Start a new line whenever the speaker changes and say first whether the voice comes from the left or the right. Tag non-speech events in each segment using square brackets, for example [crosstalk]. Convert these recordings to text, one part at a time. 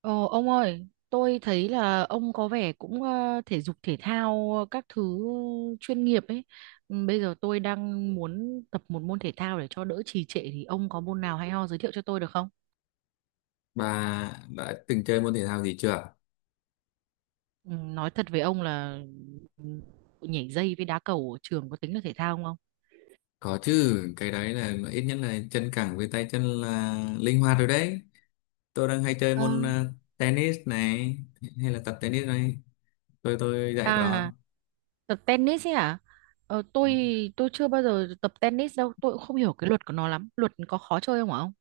right: Ờ, ông ơi, tôi thấy là ông có vẻ cũng thể dục thể thao các thứ chuyên nghiệp ấy. Bây giờ tôi đang muốn tập một môn thể thao để cho đỡ trì trệ thì ông có môn nào hay ho giới thiệu cho tôi được không?
left: Bà đã từng chơi môn thể thao gì chưa?
right: Ừ. Nói thật với ông là ừ, nhảy dây với đá cầu ở trường có tính là thể thao không ông?
left: Có chứ, cái đấy là ít nhất là chân cẳng với tay chân là linh hoạt rồi đấy. Tôi đang hay chơi
right: Ờ.
left: môn tennis này hay là tập tennis này. Tôi dạy cho.
right: À, tập tennis ấy à? Ờ, tôi tôi chưa bao giờ tập tennis đâu, tôi cũng không hiểu cái luật của nó lắm. Luật có khó chơi không hả ông?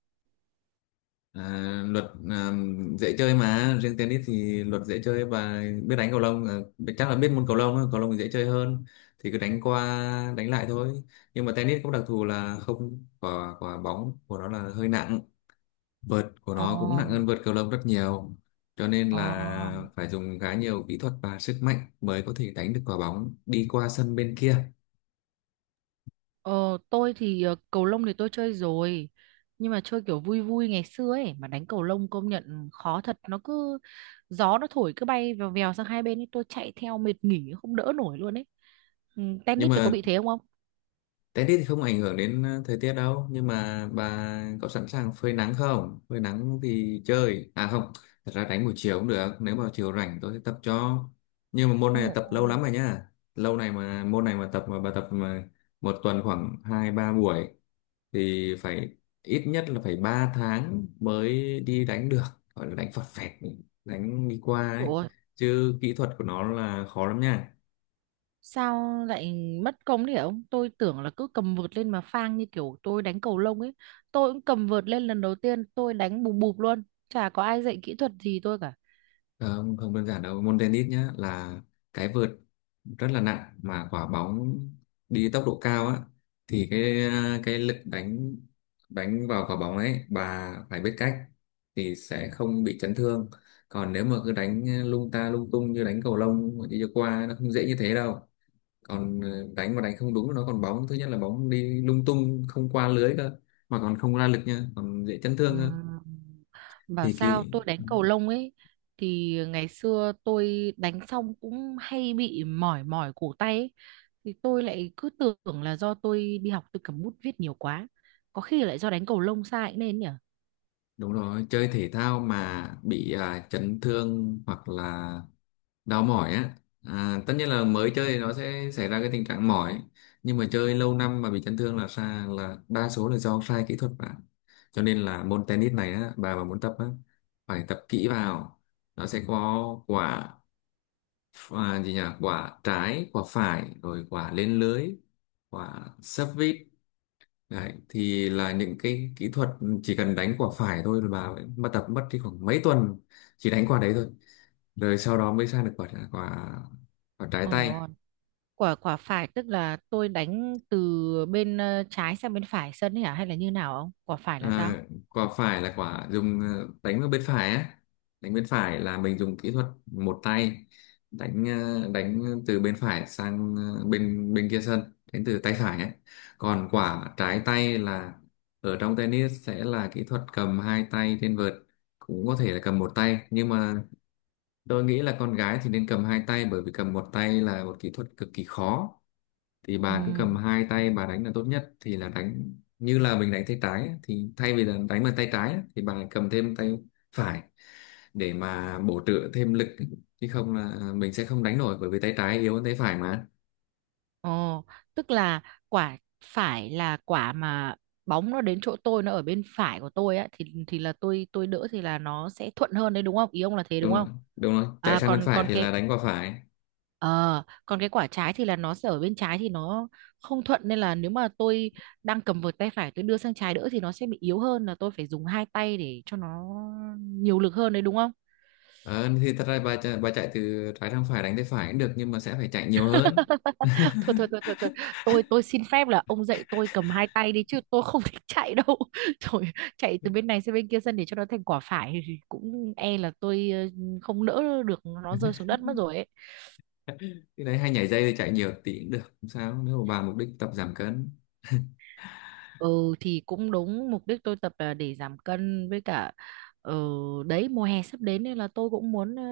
left: À, luật à, dễ chơi mà, riêng tennis thì luật dễ chơi và biết đánh cầu lông, chắc là biết môn cầu lông, á, cầu lông thì dễ chơi hơn. Thì cứ đánh qua đánh lại thôi. Nhưng mà tennis có đặc thù là không, quả quả bóng của nó là hơi nặng, vợt của
right: Ồ,
left: nó cũng nặng hơn vợt cầu lông rất nhiều, cho nên
right: ồ.
left: là phải dùng khá nhiều kỹ thuật và sức mạnh mới có thể đánh được quả bóng đi qua sân bên kia.
right: Ờ, tôi thì cầu lông thì tôi chơi rồi, nhưng mà chơi kiểu vui vui ngày xưa ấy mà, đánh cầu lông công nhận khó thật, nó cứ gió nó thổi cứ bay vèo vèo sang hai bên ấy, tôi chạy theo mệt nghỉ không đỡ nổi luôn ấy. Ừ,
left: Nhưng
right: tennis thì có
left: mà
right: bị thế không ông?
left: tennis thì không ảnh hưởng đến thời tiết đâu, nhưng mà bà có sẵn sàng phơi nắng không? Phơi nắng thì chơi à, không, thật ra đánh buổi chiều cũng được, nếu mà chiều rảnh tôi sẽ tập cho. Nhưng mà môn
right: Ồ,
left: này tập
right: ồ.
left: lâu lắm rồi nhá, lâu này mà môn này mà tập mà bà tập mà một tuần khoảng 2-3 buổi thì phải, ít nhất là phải 3 tháng mới đi đánh được, gọi là đánh phọt phẹt đánh đi qua ấy,
right: Ủa,
left: chứ kỹ thuật của nó là khó lắm nha.
right: sao lại mất công đấy hả ông? Tôi tưởng là cứ cầm vợt lên mà phang như kiểu tôi đánh cầu lông ấy. Tôi cũng cầm vợt lên lần đầu tiên tôi đánh bùm bụp luôn, chả có ai dạy kỹ thuật gì tôi cả.
left: Ờ, không, không đơn giản đâu môn tennis nhá, là cái vợt rất là nặng mà quả bóng đi tốc độ cao á, thì cái lực đánh đánh vào quả bóng ấy bà phải biết cách thì sẽ không bị chấn thương. Còn nếu mà cứ đánh lung ta lung tung như đánh cầu lông mà đi cho qua, nó không dễ như thế đâu. Còn đánh mà đánh không đúng, nó còn bóng, thứ nhất là bóng đi lung tung không qua lưới cơ, mà còn không ra lực nha, còn dễ chấn thương cơ.
right: Ừm, Bảo
left: Thì
right: sao
left: kỹ.
right: tôi đánh cầu lông ấy, thì ngày xưa tôi đánh xong cũng hay bị mỏi mỏi cổ tay ấy. Thì tôi lại cứ tưởng là do tôi đi học tôi cầm bút viết nhiều quá. Có khi lại do đánh cầu lông sai cũng nên nhỉ.
left: Đúng rồi, chơi thể thao mà bị chấn thương hoặc là đau mỏi á, tất nhiên là mới chơi thì nó sẽ xảy ra cái tình trạng mỏi, nhưng mà chơi lâu năm mà bị chấn thương là xa, là đa số là do sai kỹ thuật bạn. Cho nên là môn tennis này á, bà mà muốn tập á, phải tập kỹ vào. Nó sẽ có quả, gì nhỉ, quả trái, quả phải, rồi quả lên lưới, quả sấp vít. Đấy, thì là những cái kỹ thuật. Chỉ cần đánh quả phải thôi là bà tập mất đi khoảng mấy tuần, chỉ đánh quả đấy thôi, rồi sau đó mới sang được quả quả quả trái
right: Ôi dồi ôi,
left: tay.
right: quả quả phải tức là tôi đánh từ bên trái sang bên phải sân ấy hả, hay là như nào không? Quả phải là
left: À,
right: sao?
left: quả phải là quả dùng đánh vào bên phải á. Đánh bên phải là mình dùng kỹ thuật một tay, đánh từ bên phải sang ờ, bên bên kia sân, đánh từ tay phải ấy. Còn quả trái tay là ở trong tennis sẽ là kỹ thuật cầm hai tay trên vợt, cũng có thể là cầm một tay, nhưng mà tôi nghĩ là con gái thì nên cầm hai tay bởi vì cầm một tay là một kỹ thuật cực kỳ khó. Thì bà cứ
right: Ừ.
left: cầm hai tay bà đánh là tốt nhất, thì là đánh như là mình đánh tay trái ấy, thì thay vì là đánh bằng tay trái ấy, thì bà cầm thêm tay phải để mà bổ trợ thêm lực, chứ không là mình sẽ không đánh nổi bởi vì tay trái yếu hơn tay phải mà.
right: Ồ, tức là quả phải là quả mà bóng nó đến chỗ tôi nó ở bên phải của tôi á, thì thì là tôi đỡ thì là nó sẽ thuận hơn đấy đúng không? Ý ông là thế đúng
left: Đúng rồi,
right: không?
left: đúng rồi. Chạy
right: À,
left: sang bên
right: còn
left: phải
right: còn
left: thì là
right: cái
left: đánh qua phải.
right: ờ còn cái quả trái thì là nó sẽ ở bên trái thì nó không thuận, nên là nếu mà tôi đang cầm vợt tay phải, tôi đưa sang trái đỡ thì nó sẽ bị yếu hơn, là tôi phải dùng hai tay để cho nó nhiều lực hơn đấy đúng không?
left: Ờ, thì thật ra bà chạy từ trái sang phải đánh tay phải cũng được, nhưng mà sẽ phải chạy nhiều hơn.
right: Thôi thôi thôi thôi thôi,
left: [laughs]
right: tôi xin phép là ông dạy tôi cầm hai tay đi chứ tôi không [laughs] thích chạy đâu [laughs] trời. Chạy từ bên này sang bên kia sân để cho nó thành quả phải thì cũng e là tôi không đỡ được, nó rơi xuống đất mất rồi ấy.
left: Cái đấy hay nhảy dây thì chạy nhiều tí cũng được, không sao, nếu mà bà mục đích tập giảm cân. [laughs]
right: Ừ thì cũng đúng, mục đích tôi tập là để giảm cân, với cả ờ, đấy, mùa hè sắp đến nên là tôi cũng muốn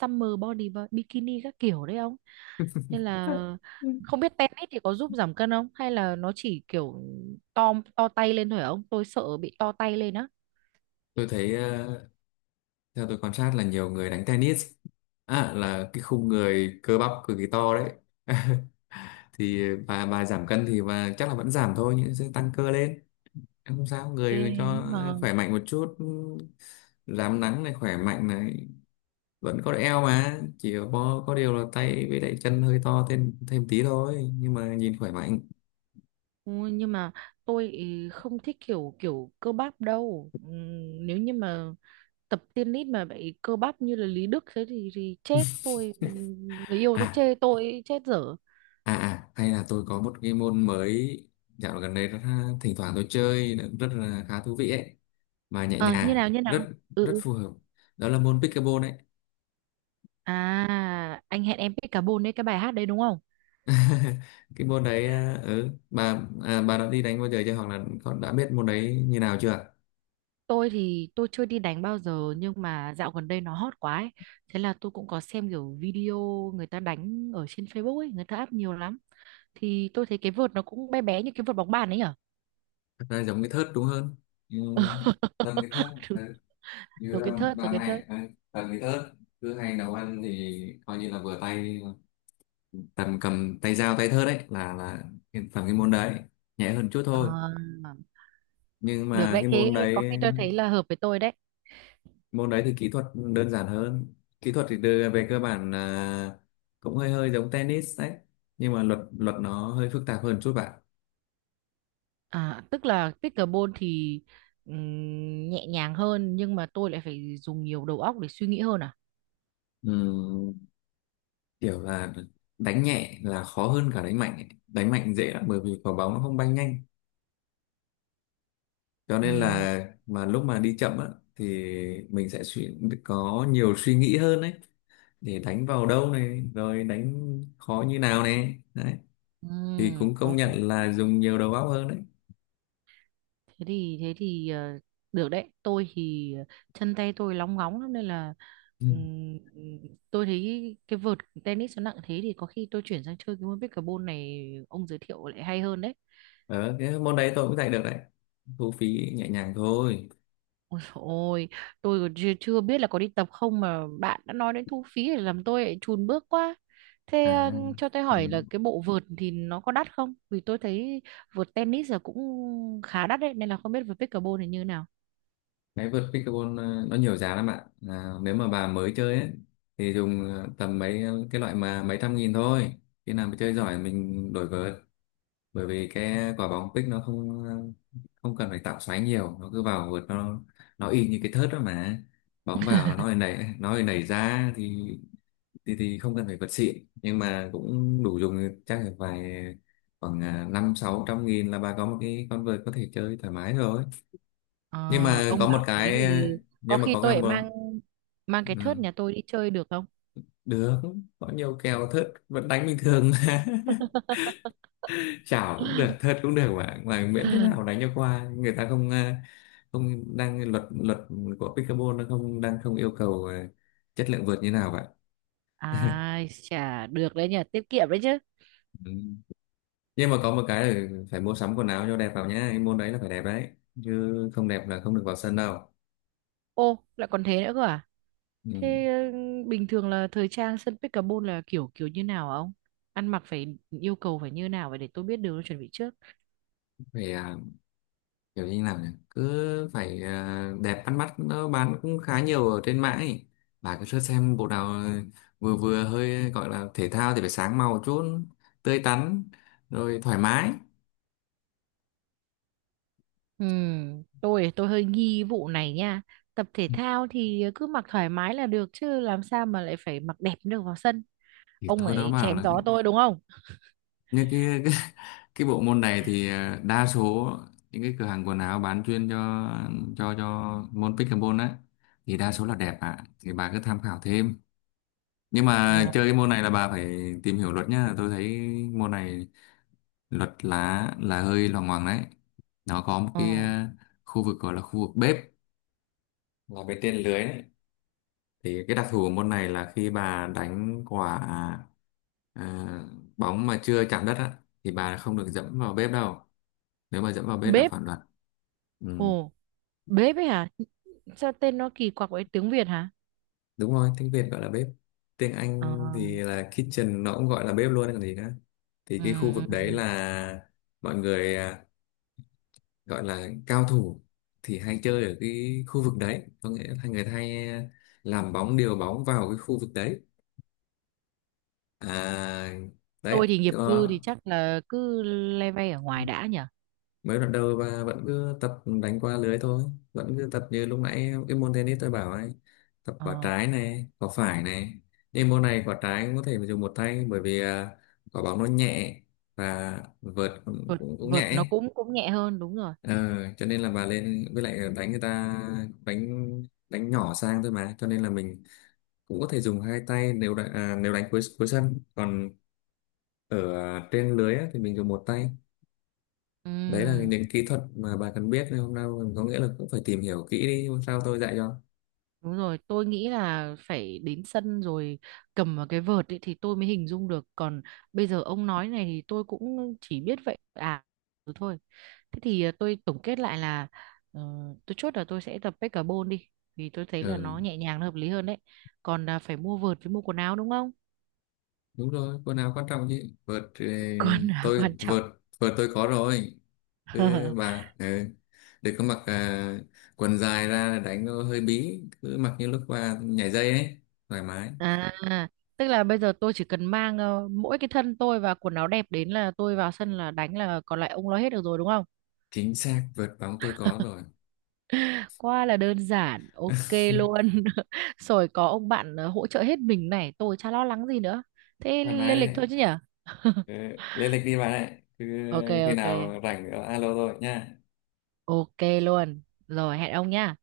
right: summer body bikini các kiểu đấy ông, nên là không biết tennis thì có giúp giảm cân không, hay là nó chỉ kiểu to tay lên thôi hả ông? Tôi sợ bị to tay lên á.
left: Tôi thấy, theo tôi quan sát là nhiều người đánh tennis là cái khung người cơ bắp cực kỳ to đấy. [laughs] Thì bà giảm cân thì bà chắc là vẫn giảm thôi, nhưng sẽ tăng cơ lên. Em không sao,
right: Ê,
left: người cho
right: nhưng mà
left: khỏe mạnh một chút, rám nắng này, khỏe mạnh này, vẫn có eo mà, chỉ có điều là tay với lại chân hơi to thêm thêm tí thôi, nhưng mà nhìn khỏe mạnh.
right: ôi, nhưng mà tôi ý không thích kiểu kiểu cơ bắp đâu. Nếu như mà tập tennis mà bị cơ bắp như là Lý Đức thế thì chết tôi. Người yêu tôi
left: à
right: chê tôi chết dở.
left: Hay là tôi có một cái môn mới, dạo gần đây rất thỉnh thoảng tôi chơi, rất là khá thú vị ấy, mà nhẹ
right: À, như
left: nhàng,
right: nào như nào
left: rất
right: Ừ,
left: rất
right: ừ.
left: phù hợp, đó là môn pickleball đấy.
right: À, anh hẹn em pick carbon đấy, cái bài hát đấy đúng không?
left: [laughs] Cái môn đấy ừ, bà đã đi đánh bao giờ chưa, hoặc là con đã biết môn đấy như nào chưa?
right: Tôi thì tôi chưa đi đánh bao giờ, nhưng mà dạo gần đây nó hot quá ấy. Thế là tôi cũng có xem kiểu video người ta đánh ở trên Facebook ấy, người ta up nhiều lắm. Thì tôi thấy cái vợt nó cũng bé bé như cái vợt bóng bàn ấy nhở.
left: Thật ra giống cái thớt đúng hơn. Ừ, tầm cái thớt.
right: [laughs] Đúng,
left: Ừ. Như
right: giống kiến
left: là
right: thức rồi
left: bà
right: kiến thức
left: này. Ừ. Tầm cái thớt, cứ hay nấu ăn thì coi như là vừa tay, tầm cầm tay dao tay thớt đấy, là tầm cái môn đấy, nhẹ hơn chút
right: Ờ,
left: thôi. Nhưng
right: được
left: mà
right: đấy,
left: cái
right: thế
left: môn
right: có khi
left: đấy
right: tôi thấy là hợp với tôi đấy.
left: môn đấy thì kỹ thuật đơn giản hơn, kỹ thuật thì đưa về cơ bản là cũng hơi hơi giống tennis đấy, nhưng mà luật luật nó hơi phức tạp hơn chút bạn.
right: À, tức là pickleball thì nhẹ nhàng hơn nhưng mà tôi lại phải dùng nhiều đầu óc để suy nghĩ hơn à?
left: Ừm, kiểu là đánh nhẹ là khó hơn cả đánh mạnh ấy. Đánh mạnh dễ lắm bởi vì quả bóng nó không bay nhanh, cho nên
right: Ừm,
left: là mà lúc mà đi chậm á, thì mình sẽ có nhiều suy nghĩ hơn đấy, để đánh vào đâu này, rồi đánh khó như nào này đấy, thì cũng công
right: ồ,
left: nhận là dùng nhiều đầu óc hơn đấy.
right: thế thì được đấy. Tôi thì chân tay tôi lóng ngóng lắm nên là ừm, tôi thấy cái vợt tennis nó nặng thế, thì có khi tôi chuyển sang chơi cái môn pickleball này ông giới thiệu lại hay hơn đấy.
left: Ờ, cái môn đấy tôi cũng dạy được đấy. Thu phí nhẹ nhàng thôi.
right: Ôi dồi ôi, tôi còn chưa, chưa biết là có đi tập không mà bạn đã nói đến thu phí để làm tôi lại chùn bước quá. Thế
left: À,
right: cho tôi
left: ừ.
right: hỏi là cái bộ vợt thì nó có đắt không? Vì tôi thấy vợt tennis là cũng khá đắt đấy, nên là không biết vợt pickleball thì như nào.
left: Cái vợt pickleball nó nhiều giá lắm bạn. À, nếu mà bà mới chơi ấy, thì dùng tầm mấy, cái loại mà mấy trăm nghìn thôi. Khi nào mà chơi giỏi mình đổi vợt. Bởi vì cái quả bóng pick nó không cần phải tạo xoáy nhiều. Nó cứ vào vợt, nó y như cái thớt đó mà. Bóng vào nó lại nảy, nó lại nảy ra thì không cần phải vật xịn, nhưng mà cũng đủ dùng, chắc là vài khoảng, năm sáu trăm nghìn là bà có một cái con vợt có thể chơi thoải mái rồi.
right: Ờ,
left: Nhưng mà
right: ông
left: có một
right: bảo thế
left: cái,
right: thì có
left: nhưng mà
right: khi
left: có cái
right: tôi lại
left: một,
right: mang mang cái thớt
left: ừ,
right: nhà tôi đi chơi được không?
left: được. Có nhiều kèo thớt vẫn đánh bình thường mà. [laughs] Chảo cũng được,
right: [laughs]
left: thớt cũng được, mà miễn thế nào đánh cho qua người ta không, không đang luật luật của pickleball nó không đang không yêu cầu, chất lượng vợt như nào vậy.
right: Ai chả được đấy nhỉ, tiết kiệm đấy chứ.
left: Ừ. Nhưng mà có một cái là phải mua sắm quần áo cho đẹp vào nhá, cái môn đấy là phải đẹp đấy, chứ không đẹp là không được vào sân đâu.
right: Ô, lại còn thế nữa cơ à?
left: Ừ.
right: Thế ừ, bình thường là thời trang sân Pet Carbon là kiểu kiểu như nào hả ông? Ăn mặc phải yêu cầu phải như nào vậy để tôi biết đường tôi chuẩn bị trước.
left: Phải, kiểu như nào nhỉ, cứ phải, đẹp bắt mắt, nó bán cũng khá nhiều ở trên mạng ấy, bà cứ search xem bộ nào vừa vừa hơi gọi là thể thao thì phải sáng màu chút, tươi tắn, rồi thoải mái.
right: Tôi hơi nghi vụ này nha. Tập thể thao thì cứ mặc thoải mái là được chứ làm sao mà lại phải mặc đẹp được vào sân.
left: Thì
right: Ông
left: tôi nó
right: ấy
left: bảo
right: chém
left: là
right: gió tôi đúng không?
left: như cái [laughs] cái bộ môn này thì đa số những cái cửa hàng quần áo bán chuyên cho cho môn pickleball á, thì đa số là đẹp ạ, thì bà cứ tham khảo thêm. Nhưng mà
right: Rồi.
left: chơi cái môn này là bà phải tìm hiểu luật nhá, tôi thấy môn này luật lá là hơi loằng ngoằng đấy. Nó có một cái,
right: Ờ.
left: khu vực gọi là khu vực bếp, là bên trên lưới đấy. Thì cái đặc thù của môn này là khi bà đánh quả, ờ, bóng mà chưa chạm đất á, thì bà không được dẫm vào bếp đâu, nếu mà dẫm vào bếp là
right: Bếp.
left: phản luật. Ừ.
right: Ồ, bếp ấy hả? Sao tên nó kỳ quặc vậy tiếng Việt hả?
left: Đúng rồi, tiếng Việt gọi là bếp, tiếng
right: Ờ.
left: Anh thì là kitchen, nó cũng gọi là bếp luôn còn gì nữa. Thì
right: Ừ,
left: cái khu
right: ừ,
left: vực
right: ừ.
left: đấy là mọi người, gọi là cao thủ thì hay chơi ở cái khu vực đấy, có nghĩa là người ta hay, làm bóng điều bóng vào cái khu vực đấy, à
right: Tôi
left: đấy
right: thì nghiệp
left: cho.
right: dư thì chắc là cứ le ve ở ngoài đã nhỉ?
left: Mới đoạn đầu và vẫn cứ tập đánh qua lưới thôi, vẫn cứ tập như lúc nãy cái môn tennis tôi bảo ấy, tập quả
right: Ờ.
left: trái này quả phải này. Nhưng môn này quả trái cũng có thể dùng một tay bởi vì, quả bóng nó nhẹ và vợt cũng,
right: vợt
left: cũng, cũng nhẹ
right: vợt
left: ấy.
right: nó cũng cũng nhẹ hơn, đúng rồi.
left: Ờ, cho nên là bà lên với lại đánh, người ta đánh đánh nhỏ sang thôi mà, cho nên là mình cũng có thể dùng hai tay nếu đánh, à, nếu đánh cuối cuối sân, còn ở trên lưới á, thì mình dùng một tay. Đấy là
right: Ừm,
left: những kỹ thuật mà bà cần biết nên hôm nay, có nghĩa là cũng phải tìm hiểu kỹ đi, hôm sau tôi dạy cho.
right: đúng rồi, tôi nghĩ là phải đến sân rồi cầm vào cái vợt ấy thì tôi mới hình dung được, còn bây giờ ông nói này thì tôi cũng chỉ biết vậy à. Thế thì à, tôi tổng kết lại là ờ, tôi chốt là tôi sẽ tập pickleball đi, vì tôi thấy là nó
left: Ừ,
right: nhẹ nhàng, nó hợp lý hơn đấy. Còn à, phải mua vợt với mua quần áo đúng không?
left: đúng rồi quần áo quan trọng chứ vợt,
right: [laughs] Quần là
left: tôi
right: quan trọng.
left: vợt vợt tôi có rồi. Cứ
right: [laughs]
left: bà, ừ, đừng có mặc, quần dài ra là đánh nó hơi bí, cứ mặc như lúc bà nhảy dây ấy, thoải mái.
right: À, tức là bây giờ tôi chỉ cần mang mỗi cái thân tôi và quần áo đẹp đến là tôi vào sân là đánh, là còn lại ông lo hết được rồi đúng không?
left: Chính xác vợt bóng tôi có rồi.
right: Quá là đơn giản, ok
left: [laughs]
right: luôn. [laughs] Rồi có ông bạn hỗ trợ hết mình này, tôi chả lo lắng gì nữa. Thế
left: Thoải mái
right: lên lịch
left: đấy.
right: thôi chứ nhở? [laughs]
left: Ừ, lên lịch đi bà đấy, cứ
right: Ok,
left: khi
right: ok,
left: nào rảnh alo tôi nha.
right: ok luôn. Rồi hẹn ông nhá.